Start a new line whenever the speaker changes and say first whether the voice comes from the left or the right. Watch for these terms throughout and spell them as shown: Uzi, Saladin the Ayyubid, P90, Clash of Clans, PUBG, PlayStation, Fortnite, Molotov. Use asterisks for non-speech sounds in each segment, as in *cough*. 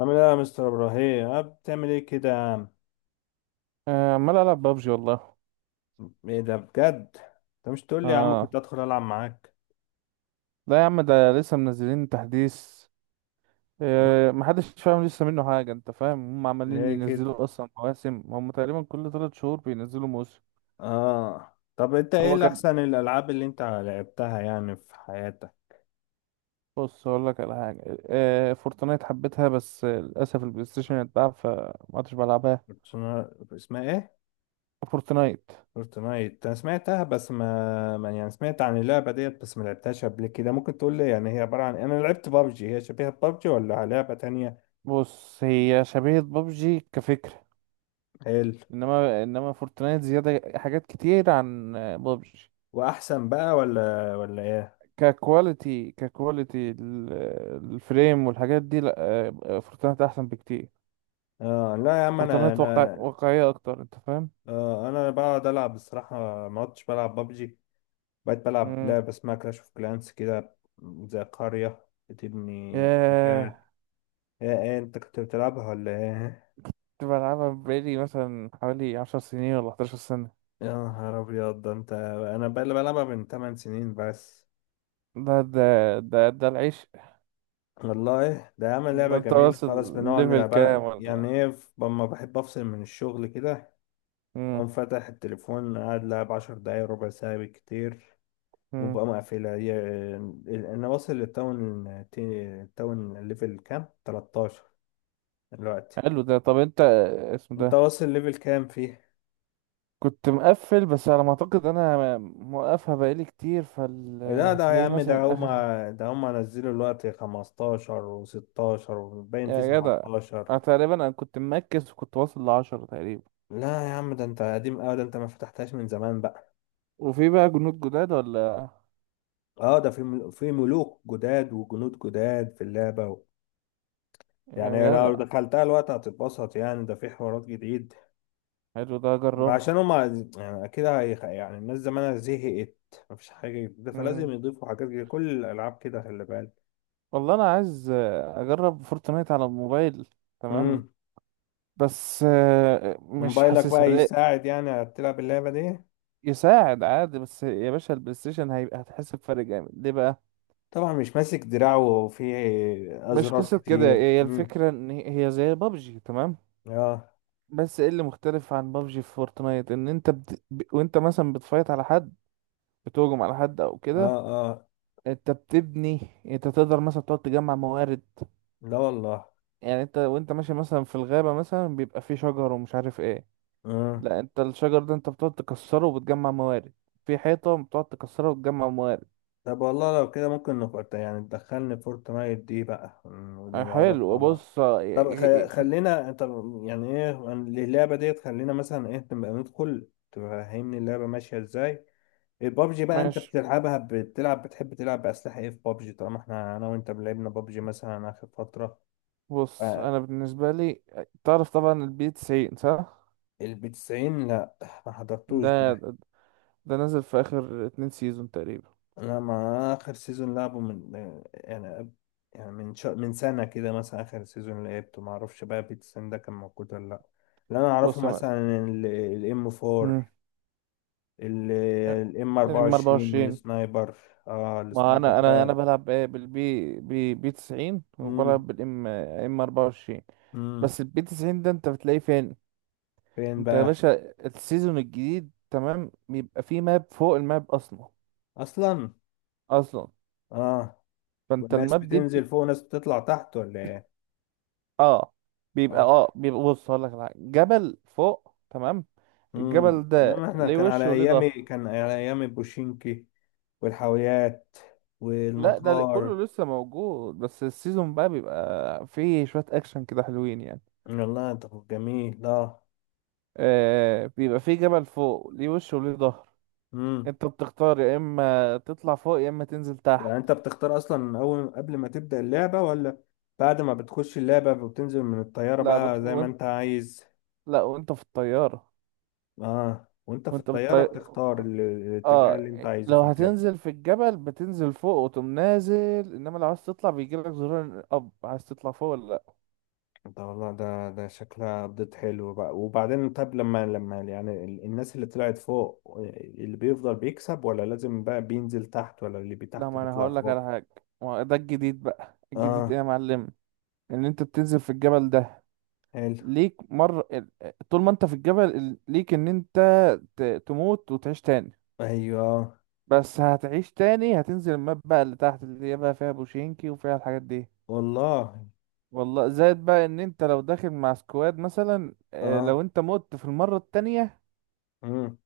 left: عامل ايه يا مستر ابراهيم؟ اه بتعمل ايه كده يا عم؟
right: آه، عمال العب بابجي والله.
left: ايه ده بجد؟ انت مش تقول لي يا عم كنت
right: اه.
left: ادخل العب معاك.
right: لا يا عم، ده لسه منزلين تحديث. محدش فاهم لسه منه حاجه، انت فاهم. هم عمالين
left: ليه كده؟
right: ينزلوا اصلا مواسم، هم تقريبا كل 3 شهور بينزلوا موسم.
left: اه طب انت ايه
right: هو
left: اللي
right: كان
left: احسن الالعاب اللي انت لعبتها يعني في حياتك؟
right: بص اقول لك على حاجه. فورتنايت حبيتها، بس للاسف البلاي ستيشن اتباع فما عدتش بلعبها.
left: اسمها ايه؟
right: فورتنايت،
left: فورتنايت، انا سمعتها بس يعني سمعت عن اللعبه ديت بس ما لعبتهاش قبل كده. ممكن تقول لي يعني هي عباره عن، انا لعبت بابجي، هي شبيهه ببجي ولا لعبه تانية؟
right: بص، هي شبيهه بابجي كفكره.
left: حلو.
right: انما فورتنايت زياده حاجات كتير عن بابجي.
left: واحسن بقى ولا ايه؟
right: ككواليتي الفريم والحاجات دي، لا. فورتنايت احسن بكتير.
left: اه لا يا عم، انا
right: فورتنايت واقع
left: انا
right: واقعية اكتر، انت فاهم؟
left: انا بقعد العب بصراحه. ما عدتش بلعب بابجي. بقيت بلعب
right: امم.
left: لعبه اسمها كلاش اوف كلانس كده. زي قريه بتبني
right: ياه.
left: مكان. ايه إيه، انت كنت بتلعبها ولا ايه؟
right: كنت بلعبها بقالي مثلا حوالي 10 سنين ولا 11 سنة.
left: يا نهار ابيض، ده انت. انا بقى اللي بلعبها من 8 سنين بس.
right: ده ده ده العيش.
left: والله ده عامل لعبه
right: انت
left: جميله،
right: واصل
left: خلاص بنقعد
right: ليفل كام
left: نلعبها يعني.
right: ولا؟
left: ايه، لما بحب افصل من الشغل كده،
right: امم.
left: اقوم فاتح التليفون قاعد لعب 10 دقايق، ربع ساعه بالكتير
right: امم.
left: وبقى مقفلة هي. أنا واصل للتاون التاون ليفل كام؟ 13 دلوقتي.
right: حلو ده. طب انت اسمه
left: أنت
right: ده.
left: واصل ليفل كام فيه؟
right: كنت مقفل، بس على ما اعتقد انا موقفها بقالي كتير
left: لا ده يا
right: فهتلاقي
left: عم، ده
right: مثلا اخر.
left: هما ده هما نزلوا دلوقتي 15 و16 وباين فيه
right: يا جدع.
left: 17.
right: أنا تقريبا كنت مركز وكنت واصل لـ10 تقريبا.
left: لا يا عم، ده انت قديم قوي، ده انت ما فتحتهاش من زمان بقى.
right: وفي بقى جنود جداد ولا؟
left: اه ده في ملوك جداد وجنود جداد في اللعبة و... يعني
right: يا
left: لو
right: جدع.
left: دخلتها الوقت هتتبسط يعني، ده في حوارات جديد.
right: حلو ده،
left: ما
right: اجربها.
left: عشان هما يعني كده يعني الناس زمانها زهقت. مفيش حاجة جديدة، فلازم
right: مم.
left: يضيفوا حاجات جديدة. كل الألعاب كده، خلي بالك.
right: والله انا عايز اجرب فورتنايت على الموبايل. تمام.
left: امم.
right: بس مش
left: موبايلك بقى
right: حاسسها ليه.
left: يساعد يعني تلعب اللعبة دي؟
right: يساعد عادي، بس يا باشا البلاي ستيشن هيبقى هتحس بفرق جامد ليه بقى.
left: طبعا مش ماسك دراعه وفيه
right: مش
left: أزرار
right: قصة كده،
left: كتير.
right: هي
left: امم.
right: الفكرة ان هي زي بابجي تمام.
left: اه.
right: بس ايه اللي مختلف عن بابجي في فورتنايت؟ ان انت وانت مثلا بتفايت على حد، بتهجم على حد او
left: اه.
right: كده.
left: اه
right: انت بتبني، انت تقدر مثلا تقعد تجمع موارد.
left: لا والله.
right: يعني انت وانت ماشي مثلا في الغابة مثلا، بيبقى فيه شجر ومش عارف ايه. لا، انت الشجر ده انت بتقعد تكسره وبتجمع موارد. في حيطة بتقعد تكسرها وتجمع موارد.
left: طب والله لو كده ممكن نفورت يعني، تدخلني فورتنايت دي بقى
right: اه
left: ونلعبها مع
right: حلو.
left: بعض.
right: بص
left: طب
right: ي- ي- ف-
left: خلينا انت، يعني ايه اللعبة ديت، خلينا مثلا ايه نبقى ندخل تفهمني اللعبة ماشية ازاي. البابجي بقى انت
right: ماشي.
left: بتلعبها، بتلعب، بتحب تلعب بأسلحة ايه في بابجي، طالما احنا انا وانت لعبنا بابجي مثلا اخر فترة. ف-
right: بص انا بالنسبة لي، تعرف طبعا البي 90 صح؟
left: البي 90؟ لا، ما حضرتوش
right: ده
left: ده.
right: ده ده نزل في اخر 2 سيزون تقريبا.
left: انا مع اخر سيزون لعبه من، يعني قبل- يعني من سنه كده مثلا اخر سيزون لعبته، ما اعرفش بقى بيتسن ده كان موجود ولا لا. اللي انا اعرفه
right: بص يا معلم.
left: مثلا الام 4،
right: مم.
left: الام
right: ام
left: 24
right: 24.
left: السنايبر. اه
right: ما
left: السنايبر
right: انا
left: ده.
right: بلعب إيه بالبي بي بي 90
left: امم.
right: وبلعب بالام 24.
left: امم.
right: بس البي 90 ده انت بتلاقيه فين؟
left: فين
right: انت يا
left: بقى؟
right: باشا، السيزون الجديد تمام بيبقى فيه ماب فوق الماب اصلا.
left: اصلا.
right: اصلا.
left: اه.
right: فانت
left: والناس
right: الماب دي
left: بتنزل
right: بت...
left: فوق وناس بتطلع تحت ولا ايه؟
right: اه بيبقى
left: اه.
right: اه بيبقى، بص هقول لك على حاجة. جبل فوق، تمام. الجبل ده
left: انما احنا
right: ليه
left: كان
right: وش
left: على
right: وليه
left: ايامي،
right: ظهر.
left: كان على ايامي بوشينكي والحاويات
right: لا،
left: والمطار.
right: كله لسه موجود، بس السيزون بقى بيبقى فيه شوية اكشن كده حلوين يعني.
left: والله طب جميل، اه.
right: آه بيبقى فيه جبل فوق ليه وش وليه ظهر.
left: امم.
right: انت بتختار يا اما تطلع فوق يا اما تنزل تحت.
left: يعني انت بتختار اصلا من اول قبل ما تبدأ اللعبة، ولا بعد ما بتخش اللعبة وبتنزل من الطيارة
right: لا بت...
left: بقى زي ما
right: وانت
left: انت عايز؟
right: لا، وانت في الطيارة.
left: اه، وانت في
right: وانت
left: الطيارة
right: بالطيارة،
left: بتختار الاتجاه
right: اه،
left: اللي انت عايزه
right: لو
left: في الجبل.
right: هتنزل في الجبل بتنزل فوق وتقوم نازل، انما لو عايز تطلع بيجيلك زرار اب عايز تطلع فوق ولا لا.
left: ده والله ده شكلها ابديت حلو بقى. وبعدين طب لما يعني الناس اللي طلعت فوق اللي بيفضل بيكسب، ولا لازم بقى بينزل تحت، ولا اللي
right: لا،
left: تحت
right: ما انا
left: بيطلع
right: هقول لك على
left: فوق؟
right: حاجة. ما هو ده الجديد بقى. الجديد ايه
left: اه.
right: يا معلم؟ ان انت بتنزل في الجبل ده،
left: حلو.
right: ليك مرة طول ما انت في الجبل ليك ان انت تموت وتعيش تاني.
left: ايوه.
right: بس هتعيش تاني هتنزل الماب بقى اللي تحت اللي هي بقى فيها بوشينكي وفيها الحاجات دي.
left: والله.
right: والله زائد بقى ان انت لو داخل مع سكواد مثلا،
left: اه.
right: لو انت مت في المرة التانية
left: مم.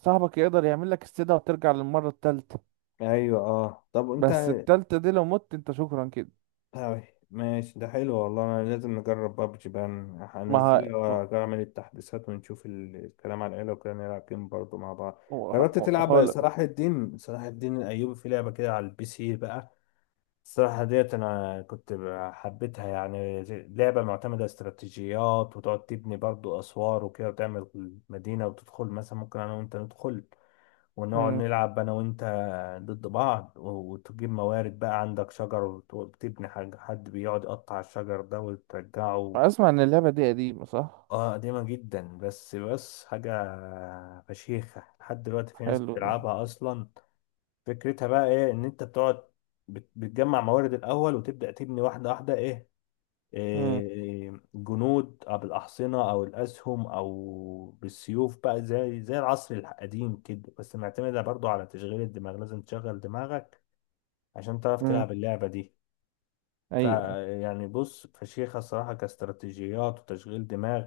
right: صاحبك يقدر يعمل لك استدعاء وترجع للمرة التالتة.
left: ايوه. اه طب انت.
right: بس التالتة دي لو مت انت، شكرا كده.
left: أوي. ماشي، ده حلو والله. انا لازم نجرب بابجي بقى.
right: ما
left: هنزلها
right: ه...
left: واعمل التحديثات ونشوف الكلام، على العيله وكده نلعب جيم برضه مع بعض. جربت تلعب
right: هقول
left: صلاح الدين الايوبي، في لعبه كده على البي سي بقى. الصراحه ديت انا كنت حبيتها يعني، لعبه معتمده استراتيجيات، وتقعد تبني برضه اسوار وكده، وتعمل مدينه. وتدخل مثلا، ممكن انا وانت ندخل ونقعد نلعب انا وانت ضد بعض، وتجيب موارد، بقى عندك شجر، وتبني حاجة، حد بيقعد يقطع الشجر ده وترجعه.
right: اسمع ان اللعبة دي قديمة صح؟
left: اه قديمة جدا، بس حاجة فشيخة لحد دلوقتي، في ناس
right: حلو ده.
left: بتلعبها اصلا. فكرتها بقى ايه، ان انت بتقعد بتجمع موارد الاول، وتبدأ تبني واحدة واحدة، ايه،
right: مم.
left: جنود أو بالأحصنة أو الأسهم أو بالسيوف، بقى زي العصر القديم كده. بس معتمدة برضو على تشغيل الدماغ، لازم تشغل دماغك عشان تعرف
right: مم.
left: تلعب اللعبة دي.
right: ايوه، أيوة.
left: فيعني بص، فشيخة الصراحة كاستراتيجيات وتشغيل دماغ.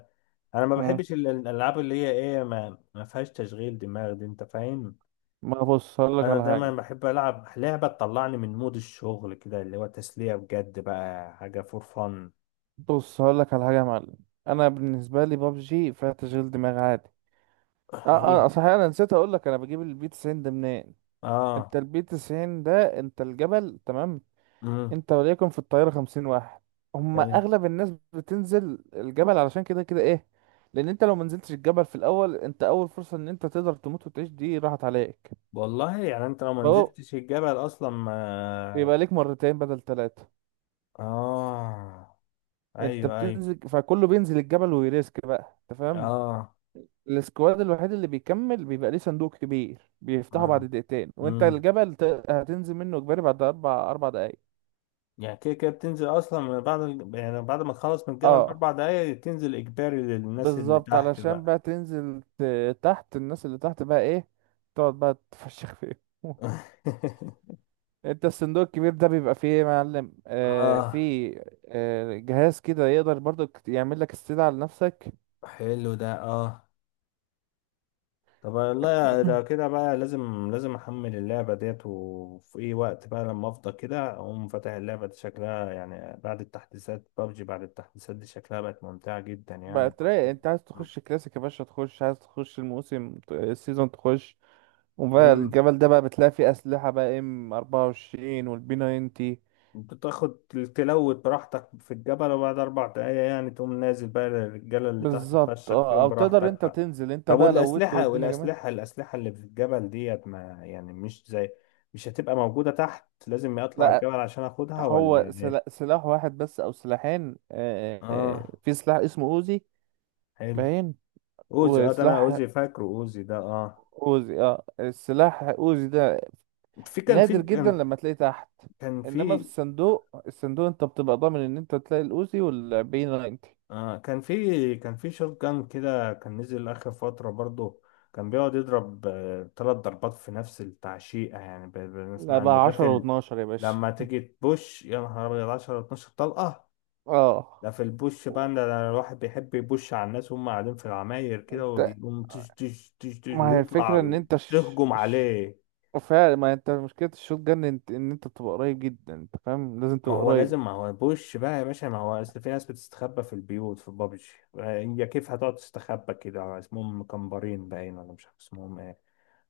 left: أنا ما
right: مم.
left: بحبش الألعاب اللي هي ما فيهاش تشغيل دماغ دي، أنت فاهم.
right: ما بص هقول لك
left: أنا
right: على حاجة.
left: دايما بحب ألعب لعبة تطلعني من مود الشغل كده، اللي هو تسلية بجد بقى، حاجة فور فن.
right: بص هقول لك على حاجة يا معلم. انا بالنسبة لي بابجي فيها تشغيل دماغ عادي. اه اه
left: *laughs*
right: صحيح، انا نسيت اقول لك انا بجيب البي 90 ده منين. انت
left: اه.
right: البي 90 ده، انت الجبل تمام،
left: مم.
right: انت وليكن في الطياره 50 واحد، هما
left: حلو.
right: اغلب الناس بتنزل الجبل علشان كده كده ايه. لان انت لو منزلتش الجبل في الاول انت اول فرصه ان انت تقدر تموت وتعيش دي راحت عليك.
left: والله يعني انت لو ما
right: فهو
left: نزلتش الجبل اصلا ما...
right: بيبقى ليك 2 بدل 3.
left: اه.
right: انت
left: ايوه ايوه.
right: بتنزل فكله بينزل الجبل ويريسك بقى، انت فاهم.
left: اه.
right: السكواد الوحيد اللي بيكمل بيبقى ليه صندوق كبير بيفتحه بعد
left: ما.
right: 2 دقيقة، وانت
left: امم.
right: الجبل هتنزل منه اجباري بعد اربع دقايق.
left: يعني كده كده بتنزل اصلا من بعد يعني بعد ما تخلص من الجبل
right: اه،
left: ب4 دقايق، تنزل اجباري للناس اللي
right: بالظبط،
left: تحت
right: علشان
left: بقى.
right: بقى تنزل تحت الناس اللي تحت بقى ايه، تقعد بقى تفشخ فيهم. *laughs*
left: *laughs*
right: انت الصندوق الكبير ده بيبقى فيه ايه يا معلم؟ آه
left: اه،
right: فيه، آه جهاز كده يقدر برضو يعمل لك استدعاء لنفسك.
left: حلو ده، اه. طب والله
right: *clears throat*
left: ده كده بقى لازم لازم احمل اللعبة ديت. وفي اي وقت بقى لما افضى كده، اقوم فاتح اللعبة. دي شكلها يعني بعد التحديثات، بابجي بعد التحديثات دي شكلها بقت ممتعة جدا
right: بقى
left: يعني.
right: تلاقي انت عايز تخش كلاسيك يا باشا، تخش عايز تخش الموسم السيزون تخش، وبقى
left: امم.
right: الجبل ده بقى بتلاقي فيه أسلحة بقى ام 24 والبي 90.
left: بتاخد، تلوت براحتك في الجبل، وبعد اربع دقايق يعني تقوم نازل بقى للرجالة اللي تحت
right: بالظبط
left: تفشخ
right: اه.
left: فيهم
right: او تقدر
left: براحتك
right: انت
left: بقى.
right: تنزل انت
left: طب
right: بقى لو ودت
left: والاسلحة،
right: والدنيا
left: والاسلحة
right: جميلة.
left: الاسلحة اللي في الجبل ديت، ما يعني مش زي، مش هتبقى موجودة تحت، لازم اطلع
right: لا،
left: الجبل عشان اخدها
right: هو
left: ولا ايه؟
right: سلاح واحد بس او سلاحين.
left: اه.
right: في سلاح اسمه اوزي،
left: حلو.
right: باين.
left: اوزي، اه، ده انا
right: وسلاح
left: اوزي فاكره، اوزي ده اه.
right: اوزي اه، السلاح اوزي ده
left: في كان في
right: نادر جدا
left: كان
right: لما تلاقيه تحت.
left: كان
right: انما في
left: في.
right: الصندوق، انت بتبقى ضامن ان انت تلاقي الاوزي والبي 90.
left: كان في شوت جان كده، كان نزل اخر فترة برضه. كان بيقعد يضرب 3 ضربات في نفس التعشيقة، يعني
right: لا
left: بنسمع ان
right: بقى
left: ده في
right: 10 و12 يا باشا.
left: لما تيجي تبوش يا نهار ابيض 10 12 طلقة.
right: اه.
left: ده في البوش بقى، ان ده الواحد بيحب يبوش على الناس وهم قاعدين في العماير كده، ويقوم تش تش تش تش
right: ما هي الفكرة
left: ويطلع.
right: ان انت
left: تهجم عليه.
right: فعلا، ما انت مشكلة الشوت جن ان انت تبقى قريب جدا، انت فاهم. لازم تبقى قريب.
left: ما هو بوش بقى يا باشا، ما هو اصل في ناس بتستخبى في البيوت في بابجي. هي كيف هتقعد تستخبى كده؟ اسمهم مكمبرين، باين، ولا مش عارف اسمهم ايه.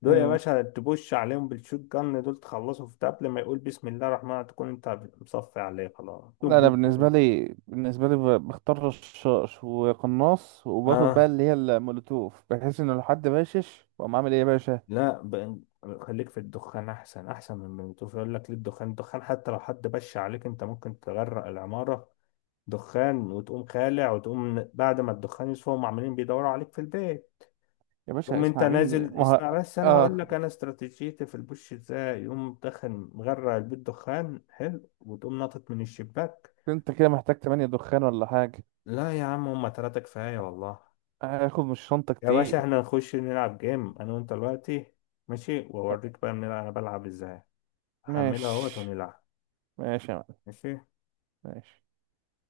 left: دول يا
right: مم.
left: باشا تبوش عليهم بالشوت جن، دول تخلصوا في قبل ما يقول بسم الله الرحمن الرحيم تكون انت مصفي عليه خلاص، بوم
right: لا انا
left: بوم بوم.
right: بالنسبة لي بختار رشاش وقناص وباخد بقى
left: اه.
right: اللي هي المولوتوف، بحيث ان لو حد باشش واقوم عامل ايه يا باشا.
left: لا، خليك في الدخان احسن، احسن من الموتوف. يقول لك ليه الدخان، حتى لو حد بش عليك انت ممكن تغرق العمارة دخان، وتقوم خالع، وتقوم بعد ما الدخان يصفى هم عمالين بيدوروا عليك في البيت،
right: يا باشا
left: تقوم انت
right: اسمع مني
left: نازل.
right: ما ه...
left: اسمع بس، انا هقول
right: اه،
left: لك انا استراتيجيتي في البوش ازاي، يقوم مدخن مغرق البيت دخان حلو، وتقوم ناطط من الشباك.
right: انت كده محتاج 8 دخان ولا حاجة.
left: لا يا عم، هما تلاتة كفاية والله.
right: هاخد من الشنطة
left: يا باشا،
right: كتير.
left: احنا نخش نلعب جيم انا وانت دلوقتي. ماشي، واوريك بقى بنلعب انا بلعب ازاي. هحملها اهوت
right: ماشي.
left: ونلعب.
right: ماشي يا معلم.
left: ماشي.
right: ماشي.